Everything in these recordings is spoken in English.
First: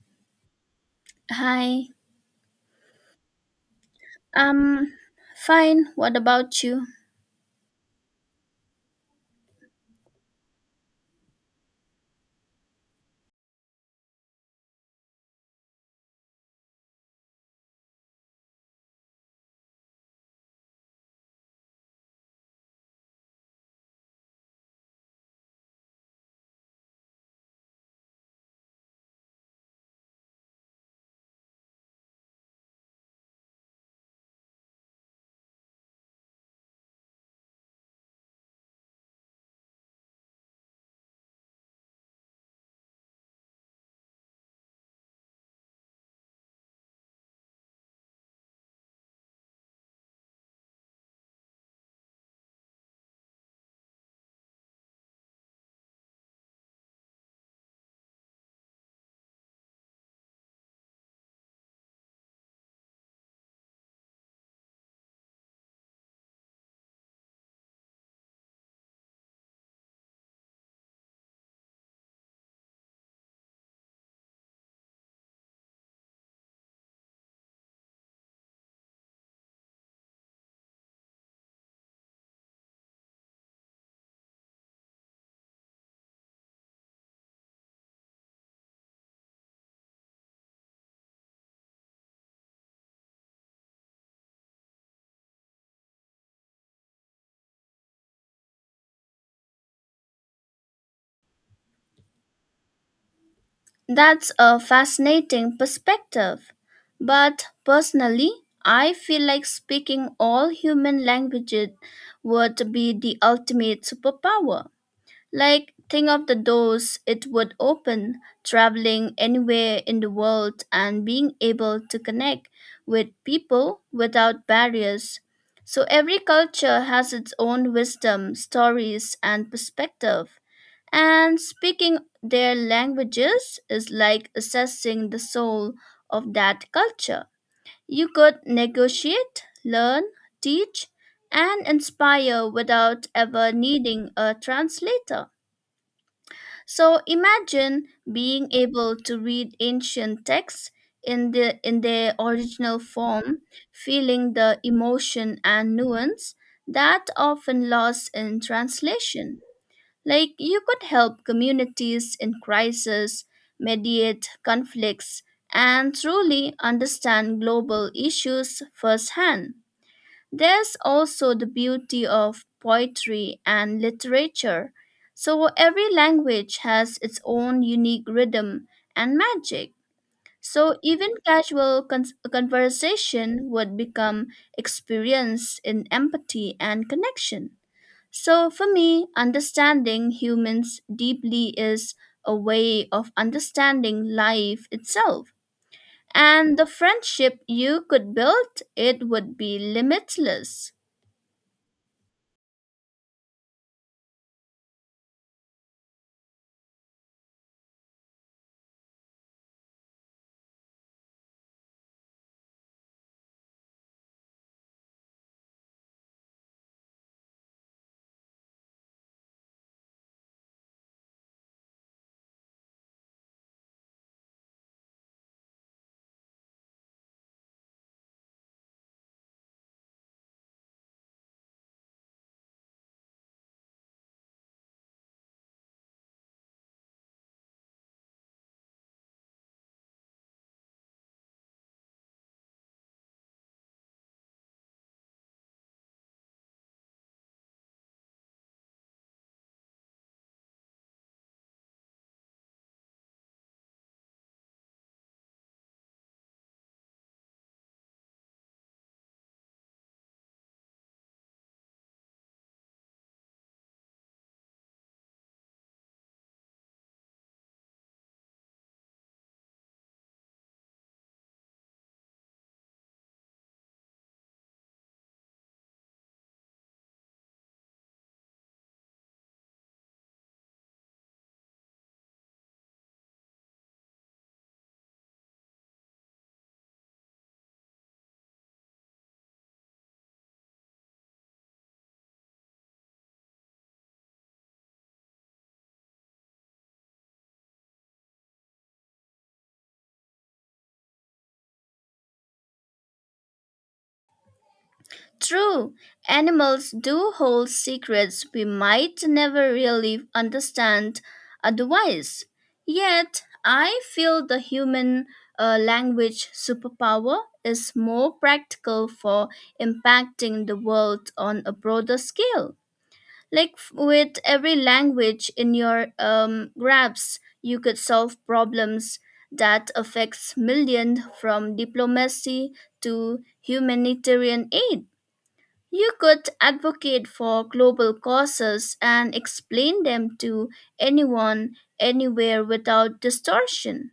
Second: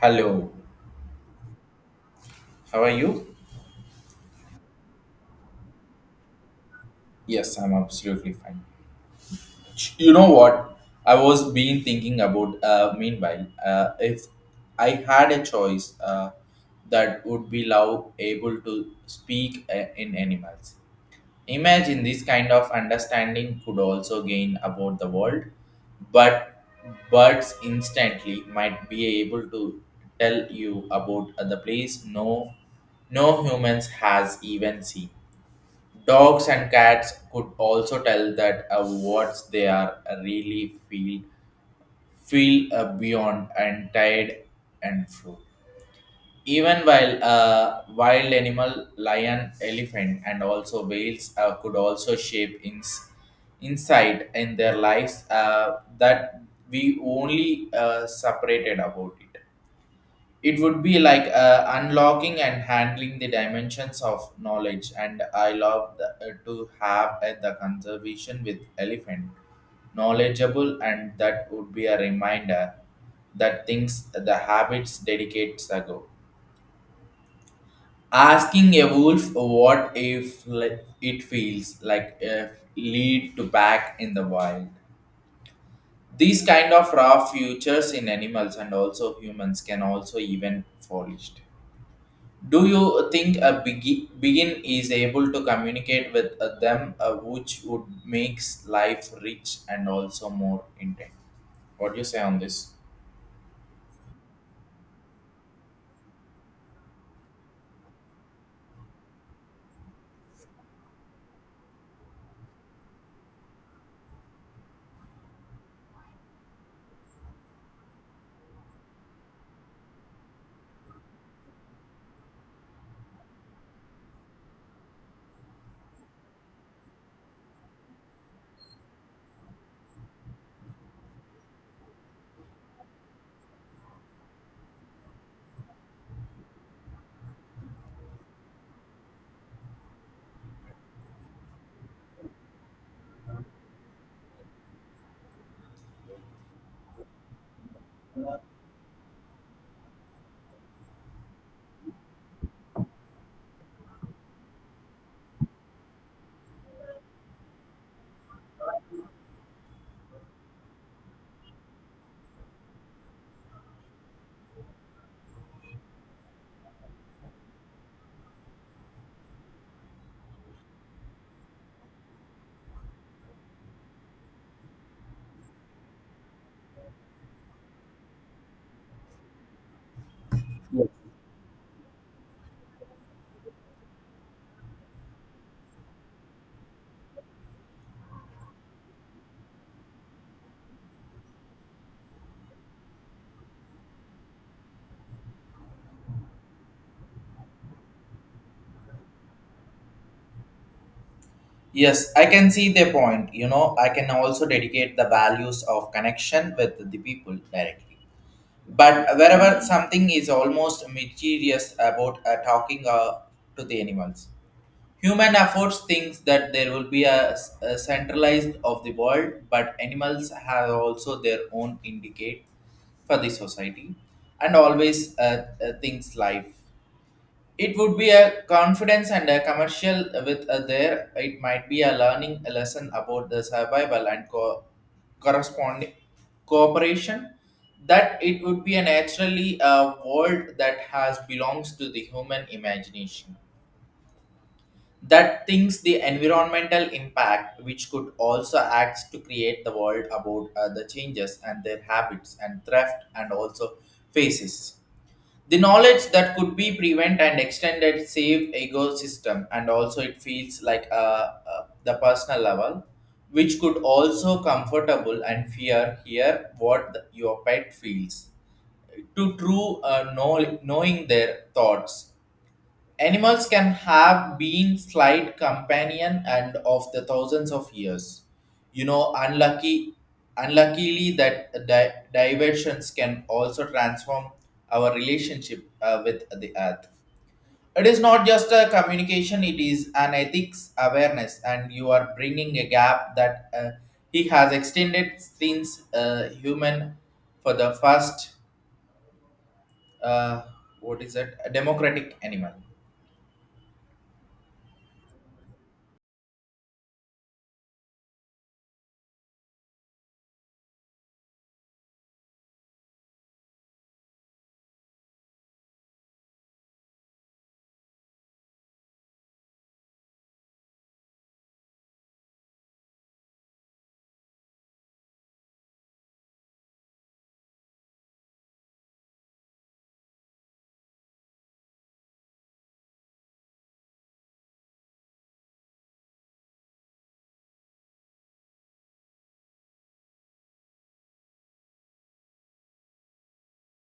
Hello, Hi. how are you? Um, Fine. What about you? Yes, I'm absolutely fine. You know what? I was been thinking about. Meanwhile, if I had a choice, that would be love able to speak in animals. Imagine this kind of understanding could also gain about the world, but birds instantly might be able to tell you about the place no humans has even seen. Dogs and cats could also tell that what they are really feel beyond and tired and true. Even while wild animal, lion, elephant, and also whales could also shape insight in their lives that we only separated about it. It would be like unlocking and handling the dimensions of knowledge, and I love to have the conservation with elephant knowledgeable, and that would be a reminder that things the habits dedicates ago, asking a wolf what if it feels like if lead to back in the wild, these kind of raw futures in animals and also humans can also even flourished. Do you think a begin is able to communicate with them, which would makes life rich and also more intent? What do you say on this? That's a fascinating perspective. But personally, I feel like speaking all human languages would be the ultimate superpower. Like, think of the doors it would open, traveling anywhere in the world and being able to connect with people without barriers. So, every culture has its own wisdom, stories, and perspective, and speaking their languages is like assessing the soul of that culture. You could negotiate, learn, teach, and inspire without ever needing a translator. So imagine being able to read ancient texts in their original form, feeling the emotion and nuance that often lost in translation. Like, you could help communities in crisis, mediate conflicts, and truly understand global issues firsthand. There's also the beauty of poetry and literature. So, every language has its own unique rhythm and magic. So, even casual conversation would become experience in empathy and connection. So, for me, understanding humans deeply is a way of understanding life itself. And the friendship you could build, it would be limitless. Yes, I can see their point. I can also dedicate the values of connection with the people directly. But wherever something is almost mysterious about talking to the animals, human efforts thinks that there will be a centralized of the world, but animals have also their own indicate for the society and always thinks life. It would be a confidence and a commercial with a there. It might be a learning a lesson about the survival and corresponding cooperation. That it would be a naturally a world that has belongs to the human imagination, that thinks the environmental impact which could also act to create the world about the changes and their habits and theft and also faces the knowledge that could be prevent and extended save ecosystem. And also it feels like the personal level which could also comfortable and fear here what your pet feels to true, knowing their thoughts. Animals can have been slight companion and of the thousands of years. You know, unlucky, Unluckily that diversions can also transform our relationship with the earth. It is not just a communication; it is an ethics awareness, and you are bringing a gap that he has extended since human for the first uh, what is it? A democratic animal. True, animals do hold secrets we might never really understand otherwise. Yet, I feel the human language superpower is more practical for impacting the world on a broader scale. Like with every language in your grasp, you could solve problems that affects millions from diplomacy to humanitarian aid. You could advocate for global causes and explain them to anyone, anywhere without distortion.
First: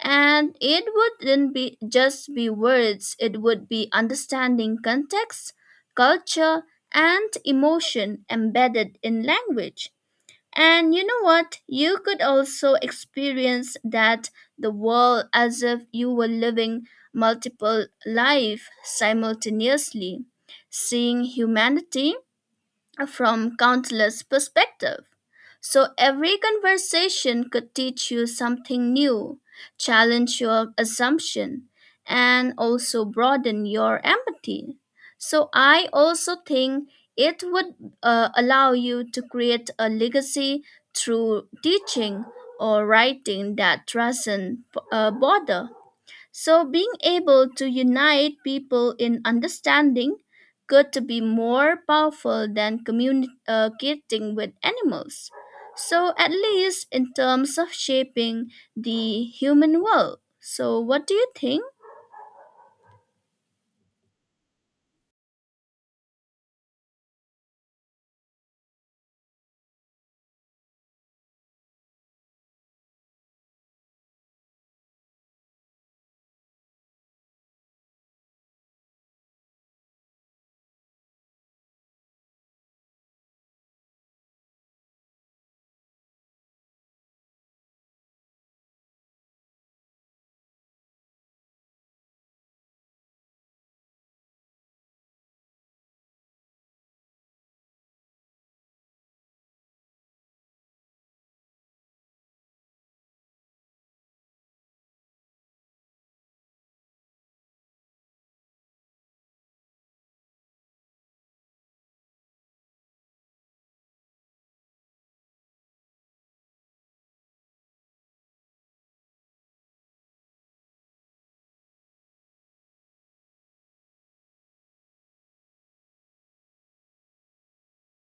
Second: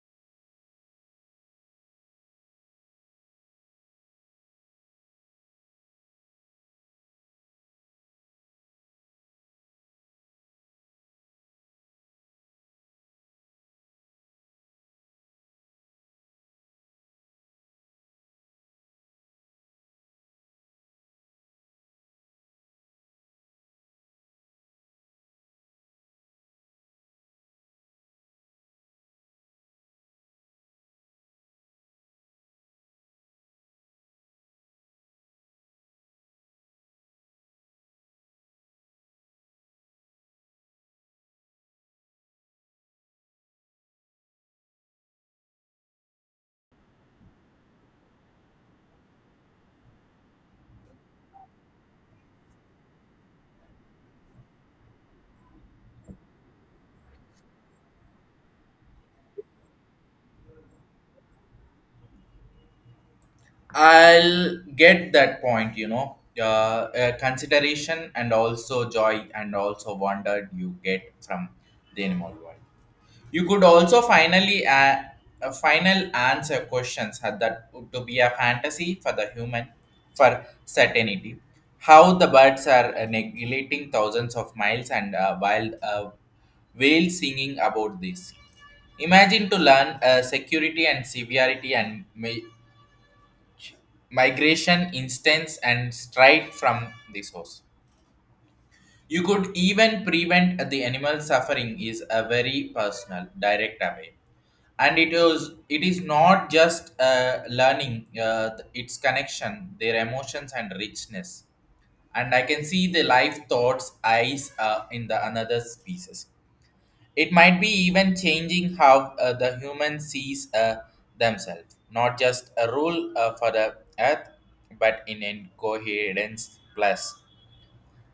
And it wouldn't be just be words, it would be understanding context, culture, and emotion embedded in language. And you know what? You could also experience that the world as if you were living multiple life simultaneously, seeing humanity from countless perspectives. So every conversation could teach you something new, challenge your assumption, and also broaden your empathy. So I also think it would allow you to create a legacy through teaching or writing that doesn't bother. So, being able to unite people in understanding could to be more powerful than communicating with animals. So, at least in terms of shaping the human world. So, what do you think? I'll get that point. Consideration and also joy and also wonder you get from the animal world. You could also finally a final answer questions had that to be a fantasy for the human for certainty. How the birds are neglecting thousands of miles, and wild whales singing about this. Imagine to learn security and severity and migration instance and straight from the source. You could even prevent the animal suffering is a very personal, direct away. And it is not just learning its connection, their emotions and richness. And I can see the life thoughts eyes in the another species. It might be even changing how the human sees themselves, not just a rule for the earth, but in incoherence plus.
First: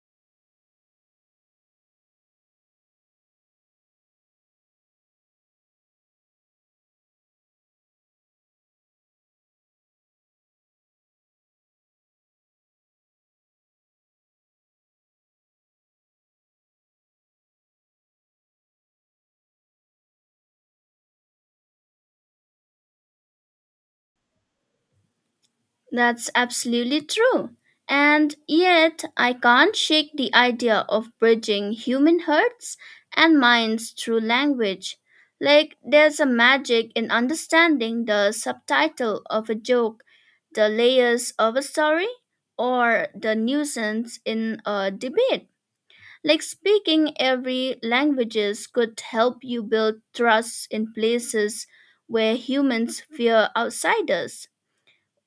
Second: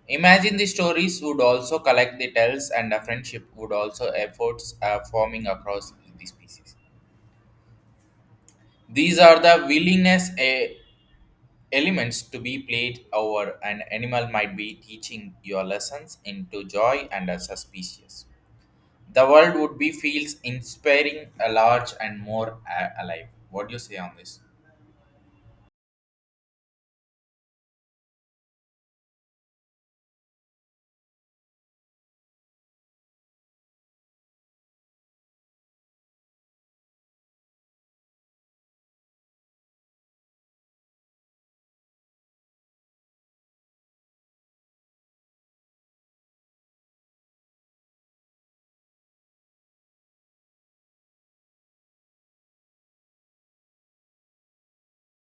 Imagine the stories would also collect the tells, and a friendship would also efforts forming across the species. These are the willingness elements to be played over an animal might be teaching your lessons into joy and a suspicious. The world would be feels inspiring, a large and more alive. What do you say on this? That's absolutely true. And yet, I can't shake the idea of bridging human hearts and minds through language. Like, there's a magic in understanding the subtitle of a joke, the layers of a story, or the nuisance in a debate. Like, speaking every languages could help you build trust in places where humans fear outsiders.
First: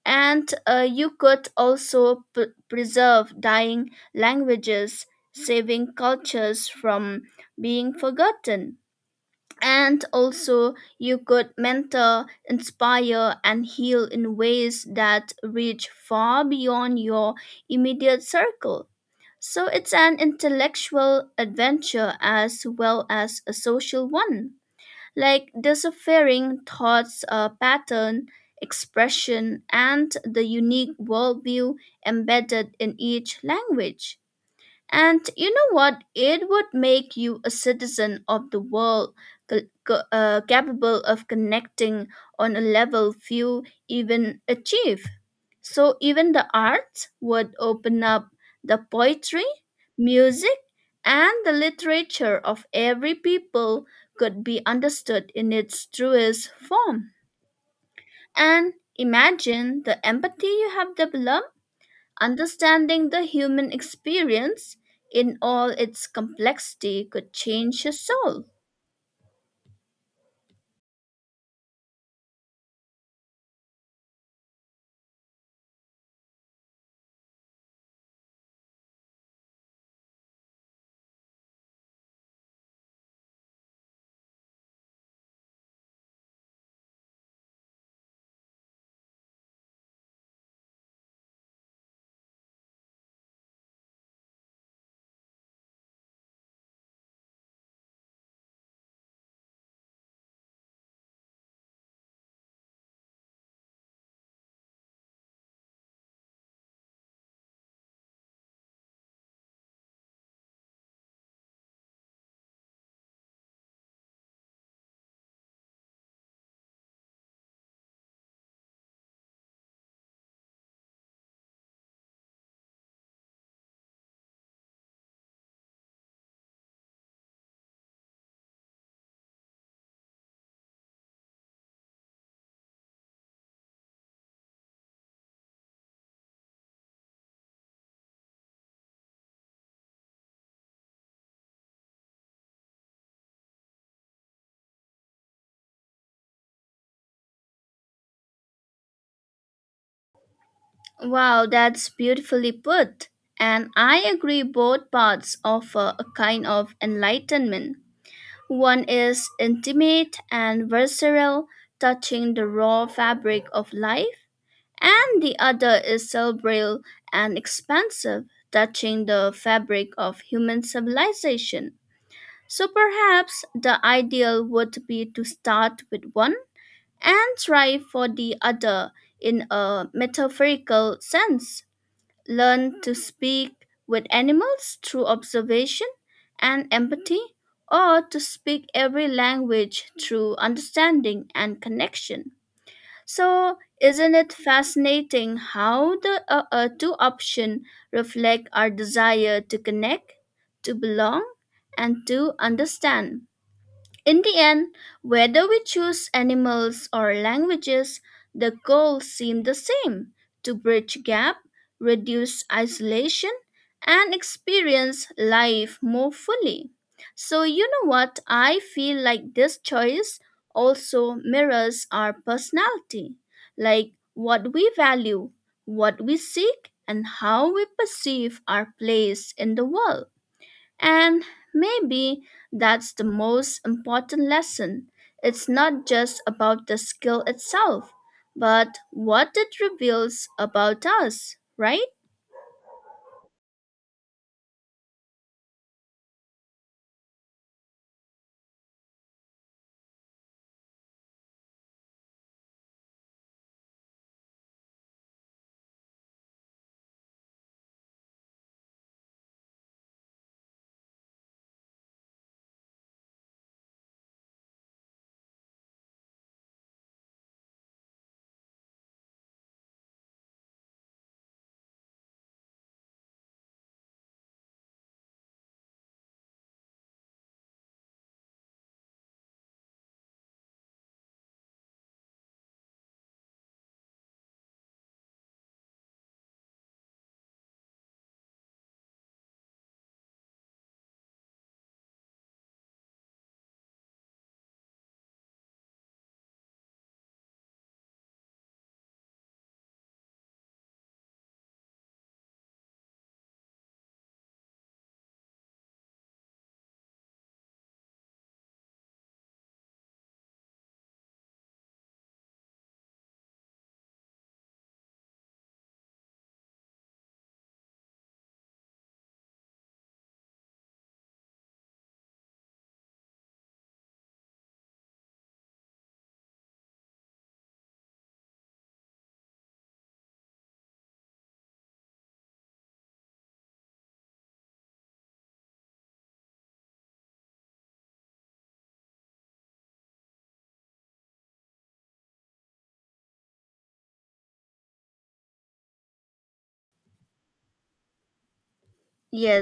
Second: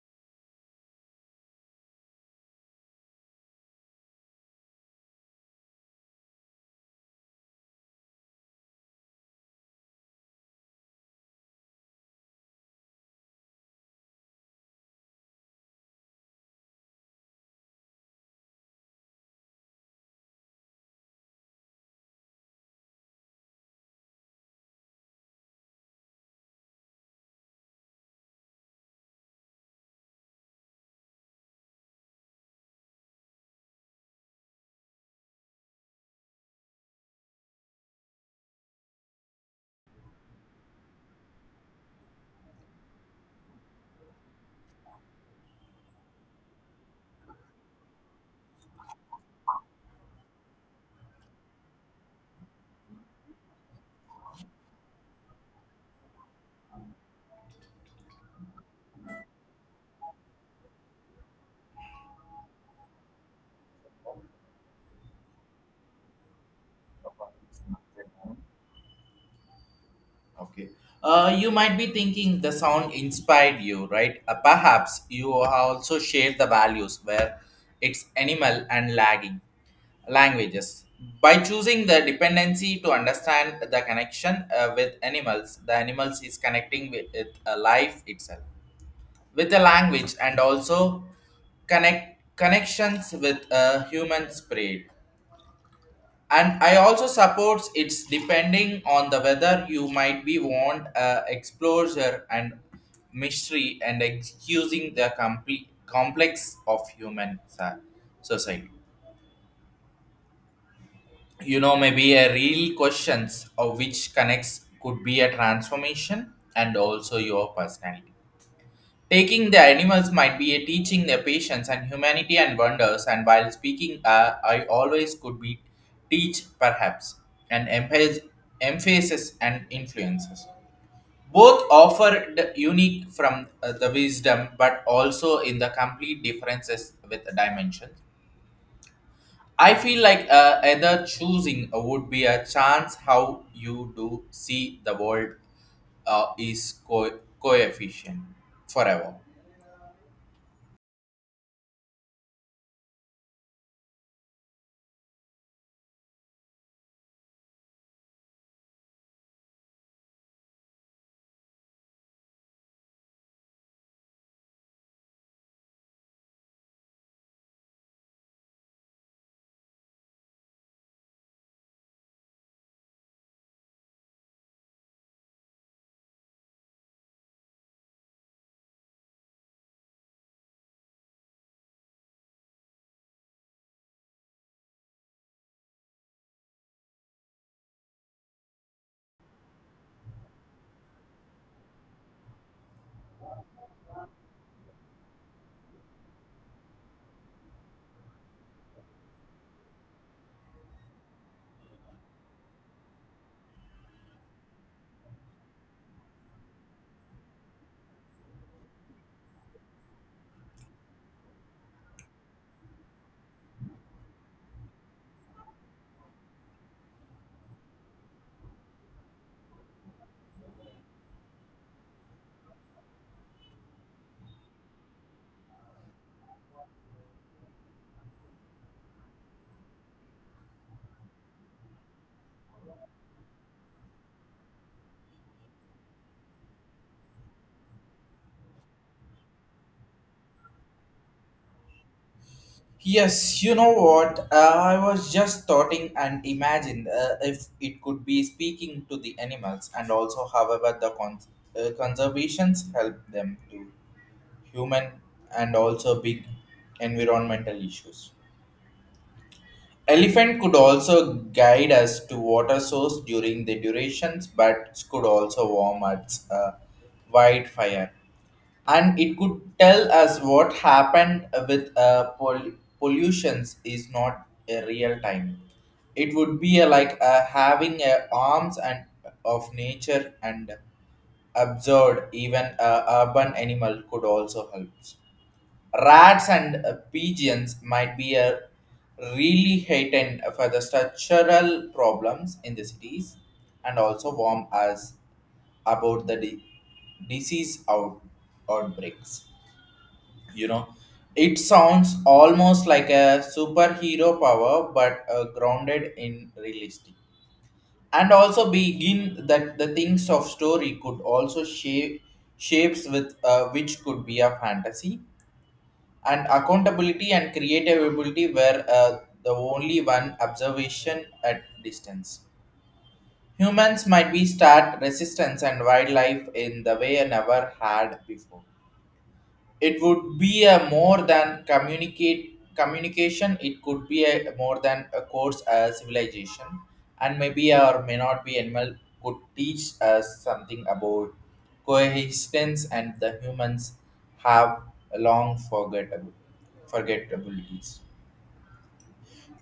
And you could also preserve dying languages, saving cultures from being forgotten. And also, you could mentor, inspire, and heal in ways that reach far beyond your immediate circle. So, it's an intellectual adventure as well as a social one, like disappearing thoughts pattern, expression, and the unique worldview embedded in each language. And you know what? It would make you a citizen of the world, capable of connecting on a level few even achieve. So even the arts would open up, the poetry, music, and the literature of every people could be understood in its truest form. And imagine the empathy you have developed. Understanding the human experience in all its complexity could change your soul. Okay. You might be thinking the sound inspired you, right? Perhaps you also share the values where it's animal and lagging languages. By choosing the dependency to understand the connection with animals, the animals is connecting with life itself. With the language, and also connections with a human spirit. And I also supports it's depending on the whether you might be want a exposure and mystery and excusing the complete complex of human society. Maybe a real questions of which connects could be a transformation and also your personality. Taking the animals might be a teaching their patience and humanity and wonders, and while speaking, I always could be teach perhaps and emphasis and influences. Both offered unique from the wisdom, but also in the complete differences with the dimensions. I feel like either choosing would be a chance how you do see the world is coefficient forever. Wow, that's beautifully put. And I agree both paths offer a kind of enlightenment. One is intimate and visceral, touching the raw fabric of life, and the other is cerebral and expansive, touching the fabric of human civilization. So perhaps the ideal would be to start with one and try for the other in a metaphorical sense. Learn to speak with animals through observation and empathy, or to speak every language through understanding and connection. So, isn't it fascinating how the two options reflect our desire to connect, to belong, and to understand? In the end, whether we choose animals or languages, the goals seem the same, to bridge gap, reduce isolation, and experience life more fully. So, you know what? I feel like this choice also mirrors our personality, like what we value, what we seek, and how we perceive our place in the world. And maybe that's the most important lesson. It's not just about the skill itself, but what it reveals about us, right? Yes, you know what? I was just thoughting and imagined if it could be speaking to the animals, and also, however, the conservations help them to human and also big environmental issues. Elephant could also guide us to water source during the durations, but could also warm at wildfire, and it could tell us what happened with pollutions is not a real time. It would be a, like a having a arms and of nature, and absurd even a urban animal could also help. Rats and pigeons might be a really heightened for the structural problems in the cities, and also warn us about the disease outbreaks. You know, it sounds almost like a superhero power, but grounded in realistic. And also begin that the things of story could also shapes with which could be a fantasy and accountability and creative ability, were the only one observation at distance. Humans might be start resistance and wildlife in the way never had before. It would be a more than communicate communication. It could be a more than a course as civilization, and maybe or may not be animal could teach us something about coexistence, and the humans have a long forgettable forgettabilities.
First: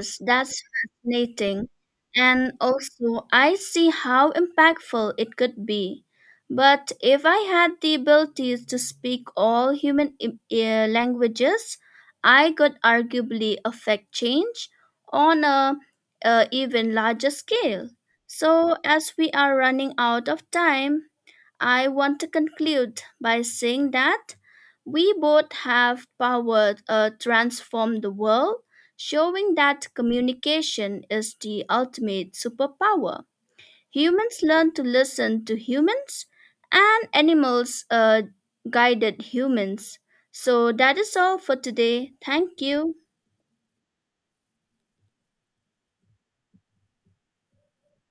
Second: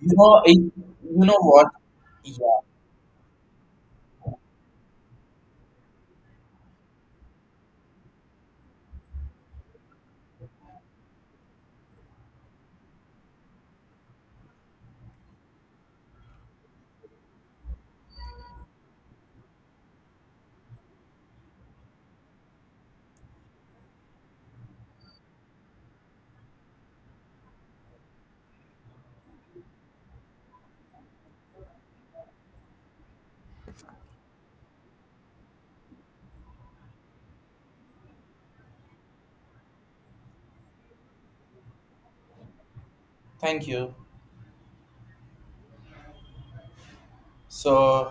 You know it, that's you know what, fascinating. And yeah, also, I see how impactful it could be. But if I had the ability to speak all human languages, I could arguably affect change on a even larger scale. So, as we are running out of time, I want to conclude by saying that we both have power to transform the world, showing that communication is the ultimate superpower. Humans learn to listen to humans, and animals guided humans. So that is all for today. Thank you. thank you. So